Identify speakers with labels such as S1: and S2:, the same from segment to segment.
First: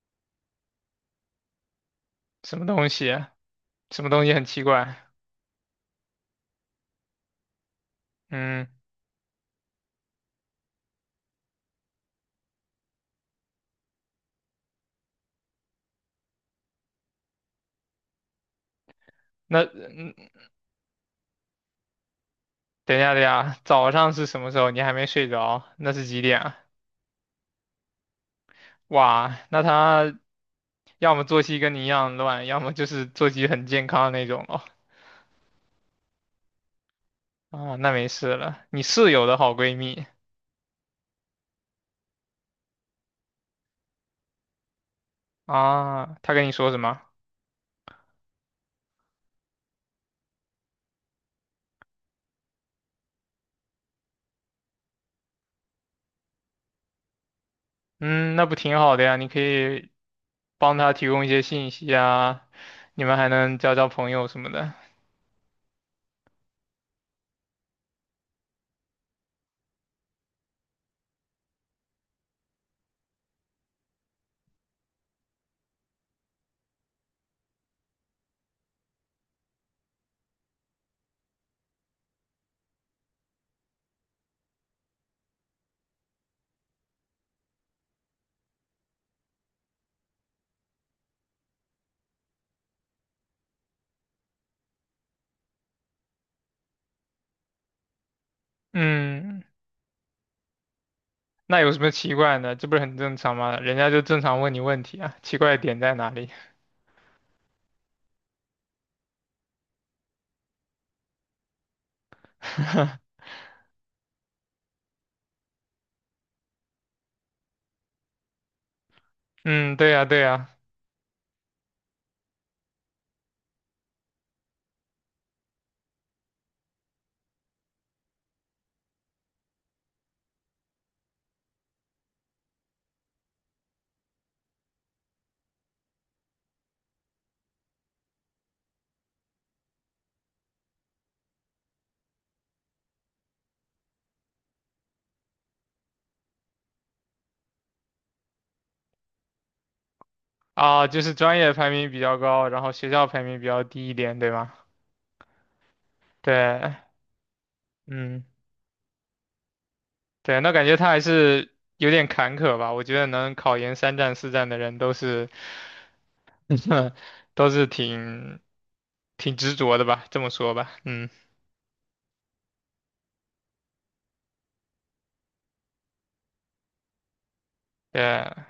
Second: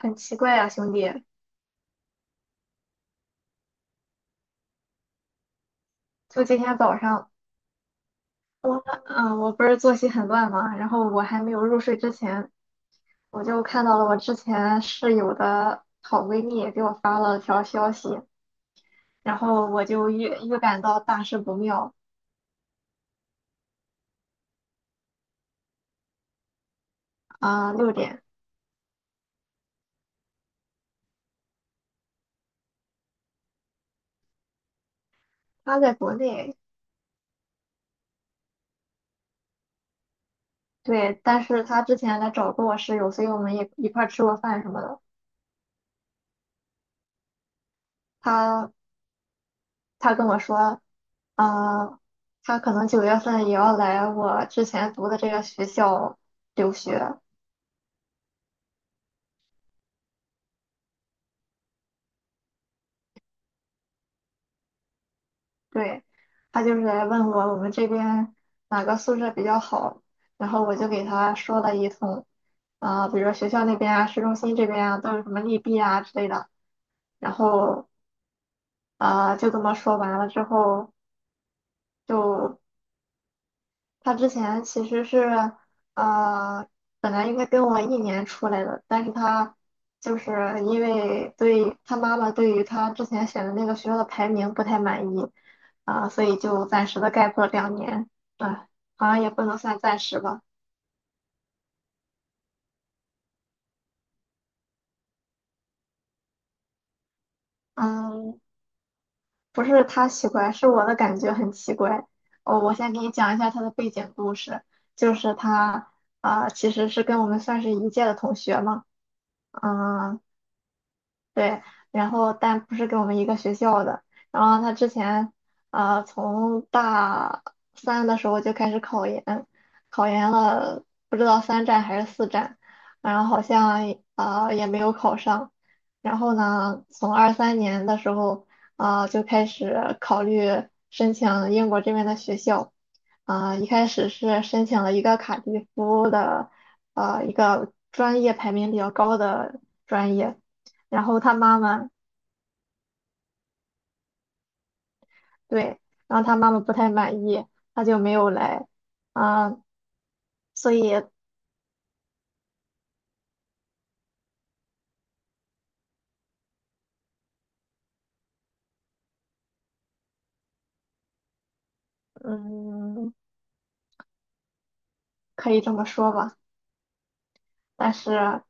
S1: 很奇怪啊，兄弟！
S2: 什么东西？什么东西很奇怪？
S1: 就今天早上，
S2: 嗯，
S1: 我我不是作息很乱嘛，然后我还没有入睡之前，我就看到了我之前室友的好闺蜜给我发了条消息，然
S2: 那
S1: 后我就预感到大事不妙
S2: 等一下，等一下，早上是什么时候？你还没睡着？那是几点啊？
S1: 啊，六点。
S2: 哇，那他要么作息跟你一样乱，要么就是作息很健康的那种哦。
S1: 她在国内，
S2: 啊，那没事了。你室友的好闺蜜
S1: 对，但是她之前来找过我室友，所以我们也一块儿吃过饭什么的。
S2: 啊，她跟你说什么？
S1: 她她跟我说，啊，她可能9月份也要来我之前读的这个学校留学。
S2: 嗯，那不挺好的呀？你可以帮她提供一些信息啊，你们还能交交朋友什么的。
S1: 对，他就是来问我我们这边哪个宿舍比较好，然后我就给他说了一通，比如说学校那边啊、市中心这边啊，都有什么利弊啊之类的，然后就这么说完了之后，就他之前其实是呃，本来应该跟我一年出来的，但是他就是因为对他妈妈对于他之前选的那个学校的排名不太满意，所以就暂时的 gap 了2年，啊、好像也
S2: 嗯，
S1: 不能算暂时吧。
S2: 那有什么奇怪呢？这不是很正常吗？人家就正常问你问题啊，奇怪的点在哪里？
S1: 嗯，不是他奇怪，是我的感觉很奇怪。哦，我先给你 讲一下他的背景故事，就是其实是跟我们算是一届的同学嘛。
S2: 嗯，对呀，
S1: 嗯、
S2: 对呀，
S1: 对，然后但不是跟我们一个学校的。然后他之前，从大三的时候就开始考研，考研了不知道三战还是四战，然后好像也没有考上。然后呢，从23年的时候，就开始考虑申请英国这边的学校。一开始是申请了一个卡迪夫的，一个专业排名比较高的专业。
S2: 啊，就
S1: 然
S2: 是
S1: 后他
S2: 专业
S1: 妈
S2: 排
S1: 妈，
S2: 名比较高，然后学校排名比较低一点，对吗？
S1: 对，然后他妈妈不
S2: 对，
S1: 太满意，他就没
S2: 嗯，
S1: 有来，啊、
S2: 对，那感
S1: 所
S2: 觉他
S1: 以，
S2: 还是有点坎坷吧？我觉得能考研三战四战的人都是，都是挺执着的吧，这么说吧，嗯，
S1: 嗯，可以这么说吧。但是，
S2: 对，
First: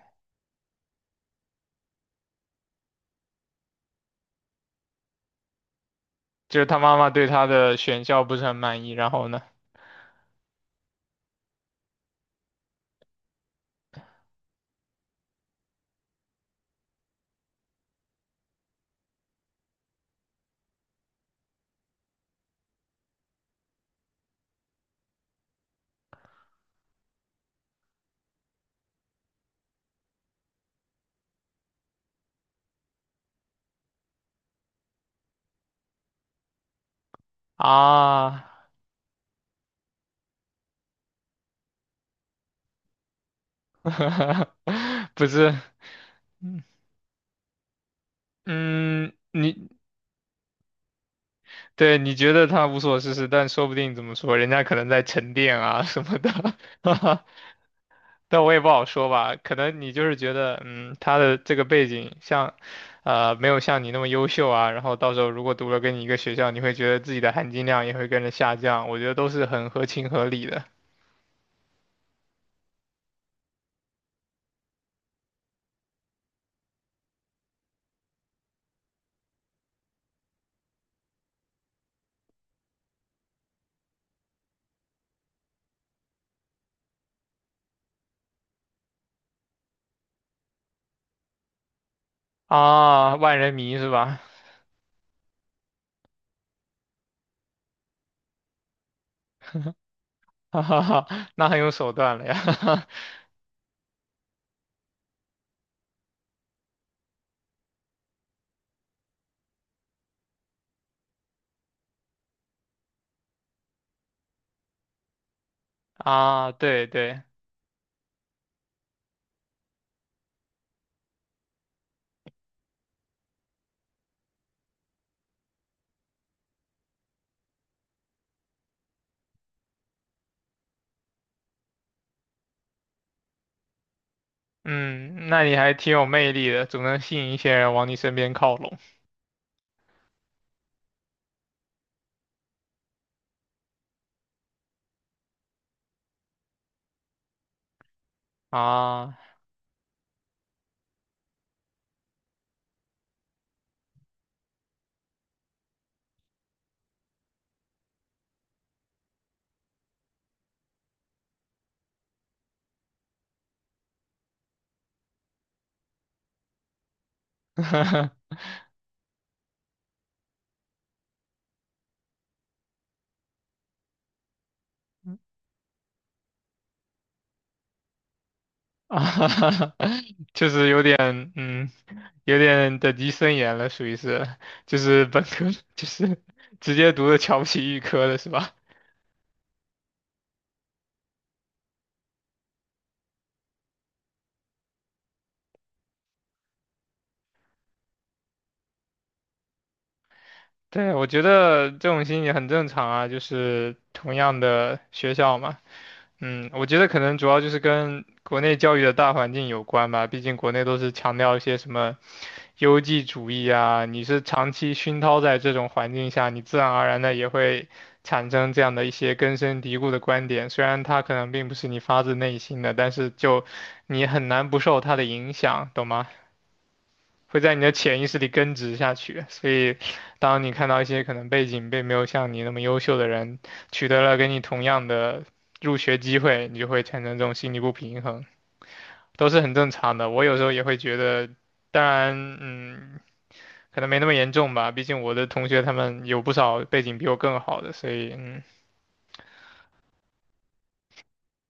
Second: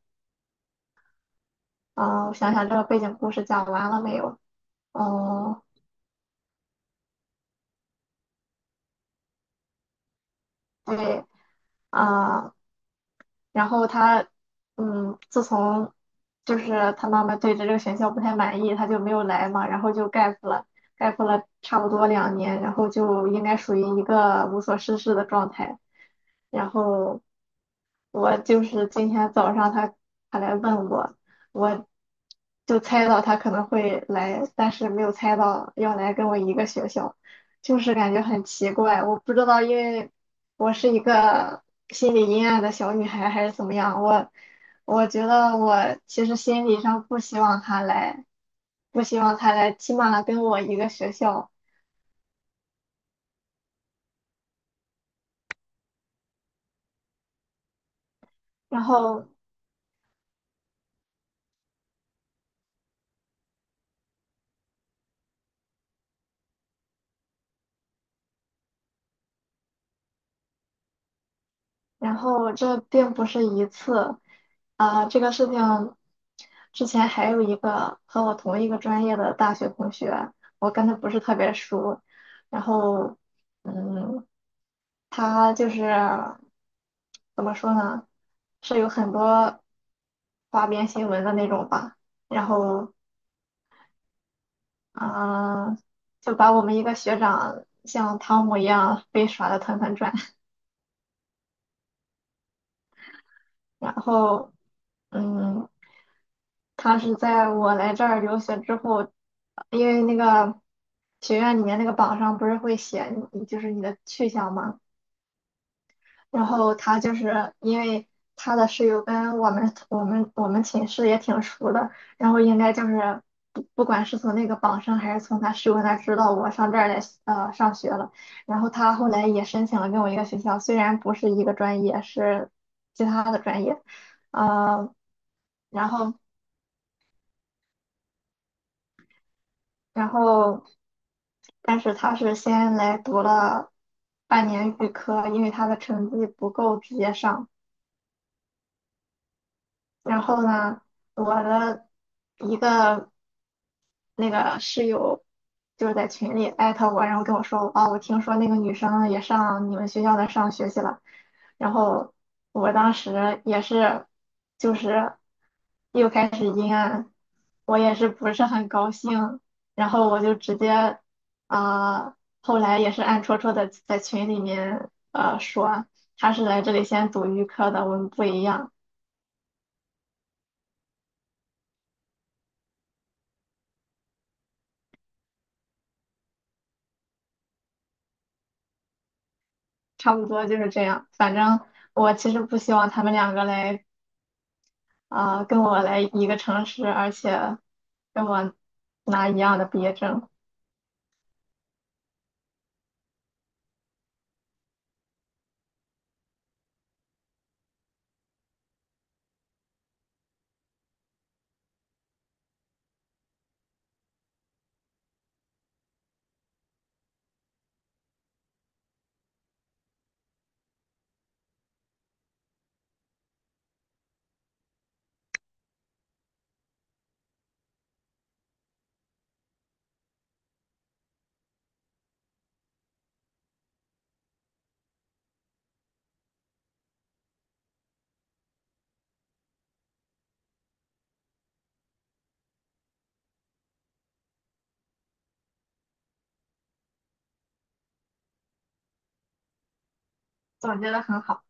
S1: 我想想这个背景故事讲完了没有？哦，
S2: 就是他妈妈对他的选校不是很满意，然后呢？
S1: 对，啊、然后他，自从就是他妈妈对着这个学校不太满意，他就没有来嘛，然后就 gap 了差不多两年，然后就应该属于一个无所事事的状态。然后我就是今天早上他来问我，我就猜到他可能会来，但是没有猜到要来跟我一个学校，就是感觉很
S2: 啊。
S1: 奇怪，我不知道，因为我是一个心理阴暗的小女孩还是怎么样，我 我
S2: 不
S1: 觉
S2: 是，
S1: 得我其实
S2: 嗯
S1: 心理上不希望他来，不
S2: 嗯
S1: 希望他
S2: 你
S1: 来，起码跟我一个学校。
S2: 对你觉得他无所事事，但说不定怎么说，人家可能在沉淀啊什么的，哈哈但我也不
S1: 然
S2: 好说
S1: 后。
S2: 吧。可能你就是觉得，嗯，他的这个背景像，没有像你那么优秀啊。然后到时候如果读了跟你一个学校，你会觉得自己的含金量也会跟着下降。我觉得都是很合情合理的
S1: 然后这并不是一次，这个事情之前还有一个和我同一个专业的大学同学，我跟他不是特别熟，然后，嗯，他就是怎么说呢，是有很多花边新闻的那种吧，然后，
S2: 啊。万人迷是吧？
S1: 嗯、就把我们一个学长像汤姆一样被耍的团团转。
S2: 哈哈哈，那很有手段了呀。
S1: 然后。嗯，他是在我来这儿留学之后，因为那个学院里面那个榜上不是会写你就是你的去向嘛，然
S2: 啊，
S1: 后
S2: 对
S1: 他就
S2: 对。
S1: 是因为他的室友跟我们寝室也挺熟的，然后应该就是不管是从那个榜上还是从他室友那儿知道我上这儿来上学了，然后他后来也申请了跟我一个学校，虽然不是一个专业，是其他的专业。呃。
S2: 嗯，那你还
S1: 然
S2: 挺有
S1: 后
S2: 魅力的，总能吸引一些人往你身边靠拢
S1: 然后，但是他是先来读了半年预科，因为他的成绩不够直接上。
S2: 啊。
S1: 然后呢，我的一个那个室友就是在群里艾特我，然后跟我说，哦，我听说那个女生也上你们学校的上学去了。然后我当时也是，就是又开始阴暗，我也是不 是很高兴。然后我就直接，啊，后来也是暗戳戳的在群里面，说他是来这里先读预科的，我们不一样，
S2: 啊，就是有点，嗯，有点等级森严了，属于是，就是本科，就是直接读的瞧不起预科了，是吧？
S1: 差不多就是这样。反正我其实不希望他们两个来。跟我来一个城市，而且跟我拿一样的毕业证。
S2: 对，我觉得这种心理很正常啊，就是同样的学校嘛，嗯，我觉得可能主要就是跟国内教育的大环境有关吧，毕竟国内都是强调一些什么优绩主义啊，你是长期熏陶在这种环境下，你自然而然的也会产生这样的一些根深蒂固的观点，虽然它可能并不是你发自内心的，但是就你很难不受它的影响，懂吗？会在你的潜意识里根植下去。所以，当你看到一些可能背景并没有像你那么优秀的人取得了跟你同样的入学机会，你就会产生这种心理不平衡，都是很正常的。我有时候也会觉得，当然，嗯，可能没那么严重吧，毕竟我的同学他们有不少背景比我更好的，所以，嗯。
S1: 总结的很好。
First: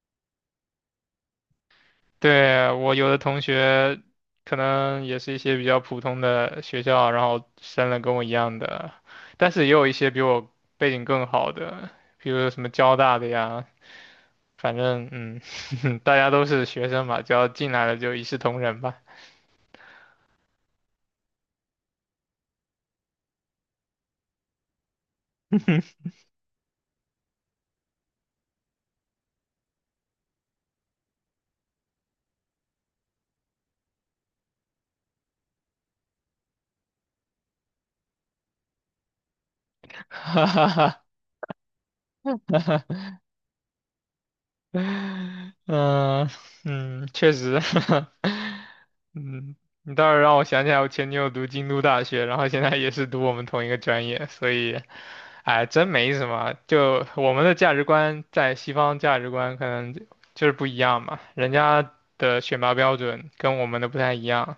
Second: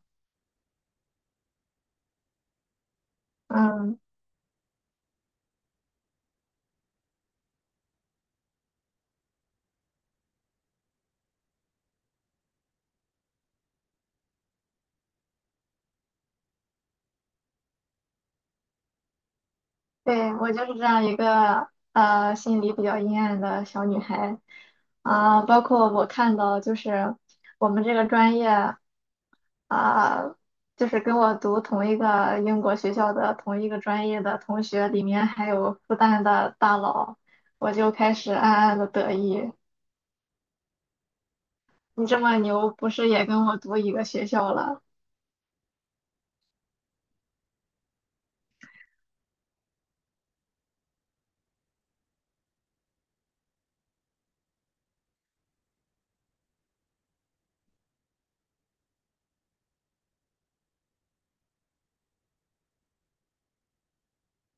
S2: 对，我有的同
S1: 嗯，
S2: 学可能也是一些比较普通的学校，然后升了跟我一样的，但是也有一些比我背景更好的，比如什么交大的呀，反正嗯，大家都是学生嘛，只要进来了就一视同仁吧。
S1: 对，我就是这样一个心里比较阴暗的小女孩，包括我看到就是我们这个专业啊、就是跟我读同一个英国学校的同一个专业的同学，里面还有复旦的大佬，我就开始暗暗的得意，你这么牛，不是也跟我读一个学校 了？
S2: 嗯嗯，确实，嗯，你倒是让我想起来，我前女友读京都大学，然后现在也是读我们同一个专业，所以，哎，真没什么。就我们的价值观在西方价值观可能就是不一样嘛，人家的选拔标准跟我们的不太一样，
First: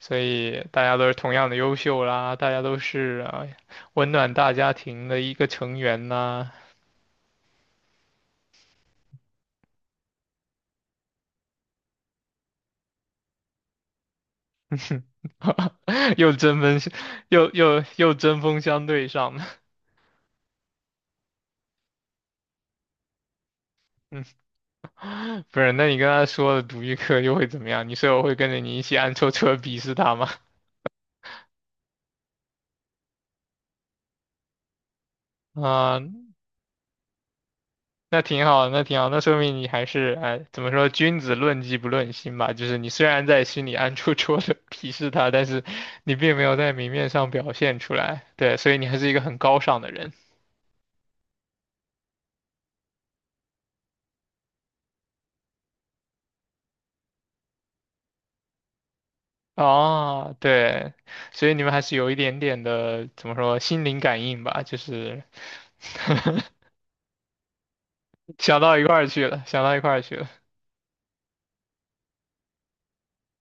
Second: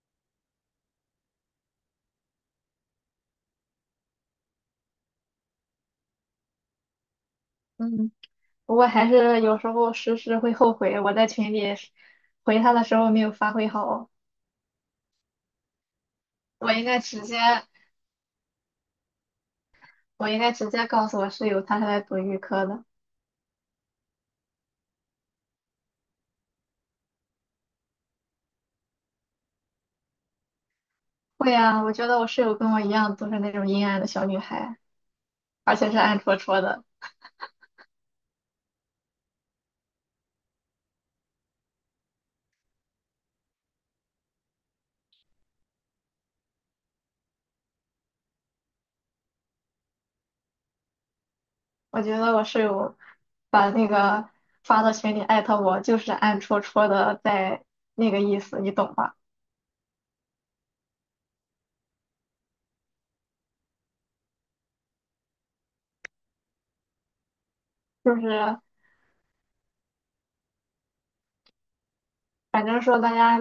S2: 所以大家都是同样的优秀啦，大家都是啊温暖大家庭的一个成员呐。
S1: 嗯。不过还是有时候时时会后悔，我在群里回他的时候没有发挥好，
S2: 又针
S1: 我
S2: 锋
S1: 应
S2: 相，
S1: 该直接
S2: 又针锋相对上了。
S1: 我应该直接告诉我室友她是来读预科的。
S2: 嗯，不是，那你跟他说了独立课又会怎么样？你舍友会跟着你一起暗戳戳地鄙视他吗？
S1: 会啊，我觉得我室友跟我一样都是那种阴暗的小女孩，而且是
S2: 啊、
S1: 暗戳戳的。
S2: 那挺好，那挺好，那说明你还是哎，怎么说，君子论迹不论心吧。就是你虽然在心里暗戳戳的 鄙视他，但是你并没有在明面上表现出来，对，所以你还是一个很高尚的人
S1: 我觉得我室友把那个发到群里艾特我，就是暗戳戳的在那个意思，你懂吧？
S2: 哦，对，所以你们还是有一点点的怎么说心灵感应吧，就是
S1: 就是
S2: 想到一块儿去了，想到一块儿去了。
S1: 反正说大家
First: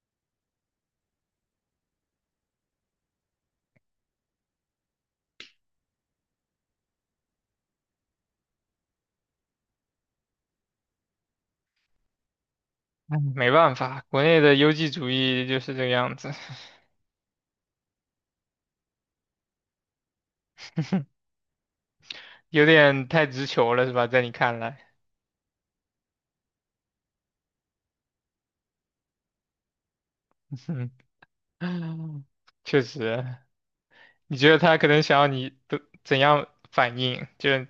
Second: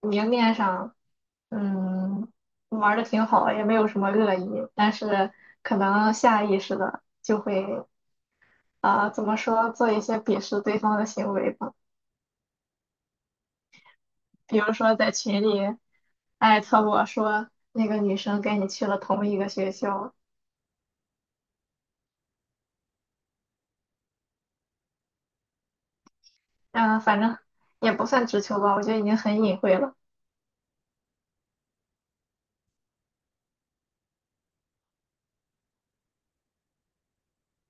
S1: 明面上。嗯，玩的挺好，也没有什么恶意，但是可能下意识的就会，怎么说，做一些鄙视对方的行为吧。
S2: 哎，没办法，国内的
S1: 比
S2: 优
S1: 如
S2: 绩
S1: 说
S2: 主
S1: 在群
S2: 义就是这
S1: 里
S2: 个样子，
S1: 艾特我说那个女生跟你去了同一个学校，
S2: 有点太直球了，是吧？在你看来，
S1: 嗯、反正也不算直球吧，我觉得已经很隐晦了，
S2: 嗯，确实，你觉得他可能想要你的怎样反应？就是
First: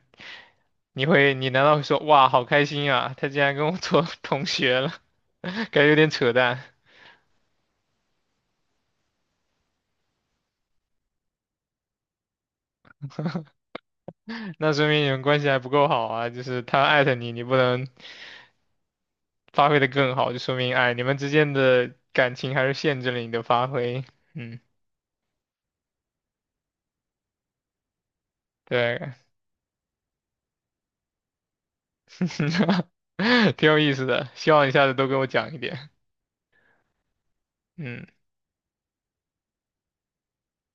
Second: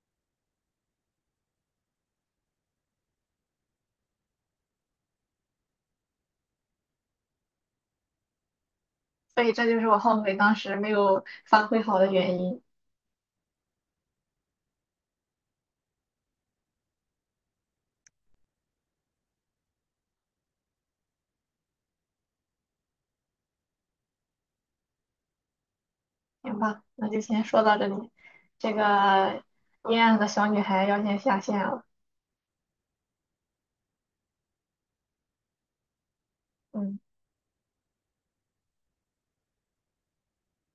S2: 你会，你难道会说哇，好开心啊，他竟然跟我做 同学了，感觉有点扯淡。
S1: 所以这就是我后悔当时没有发挥好的原因。
S2: 那说明你们关系还不够好啊，就是他艾特你，你不能发挥的更好，就说明哎，你们之间的感情还是限制了你的发挥，嗯。
S1: 行吧，那就先说到这里，这
S2: 对，
S1: 个阴暗的小女孩要先下线了。
S2: 挺有意思的，希望你下次都给我讲一点。
S1: 嗯。
S2: 嗯。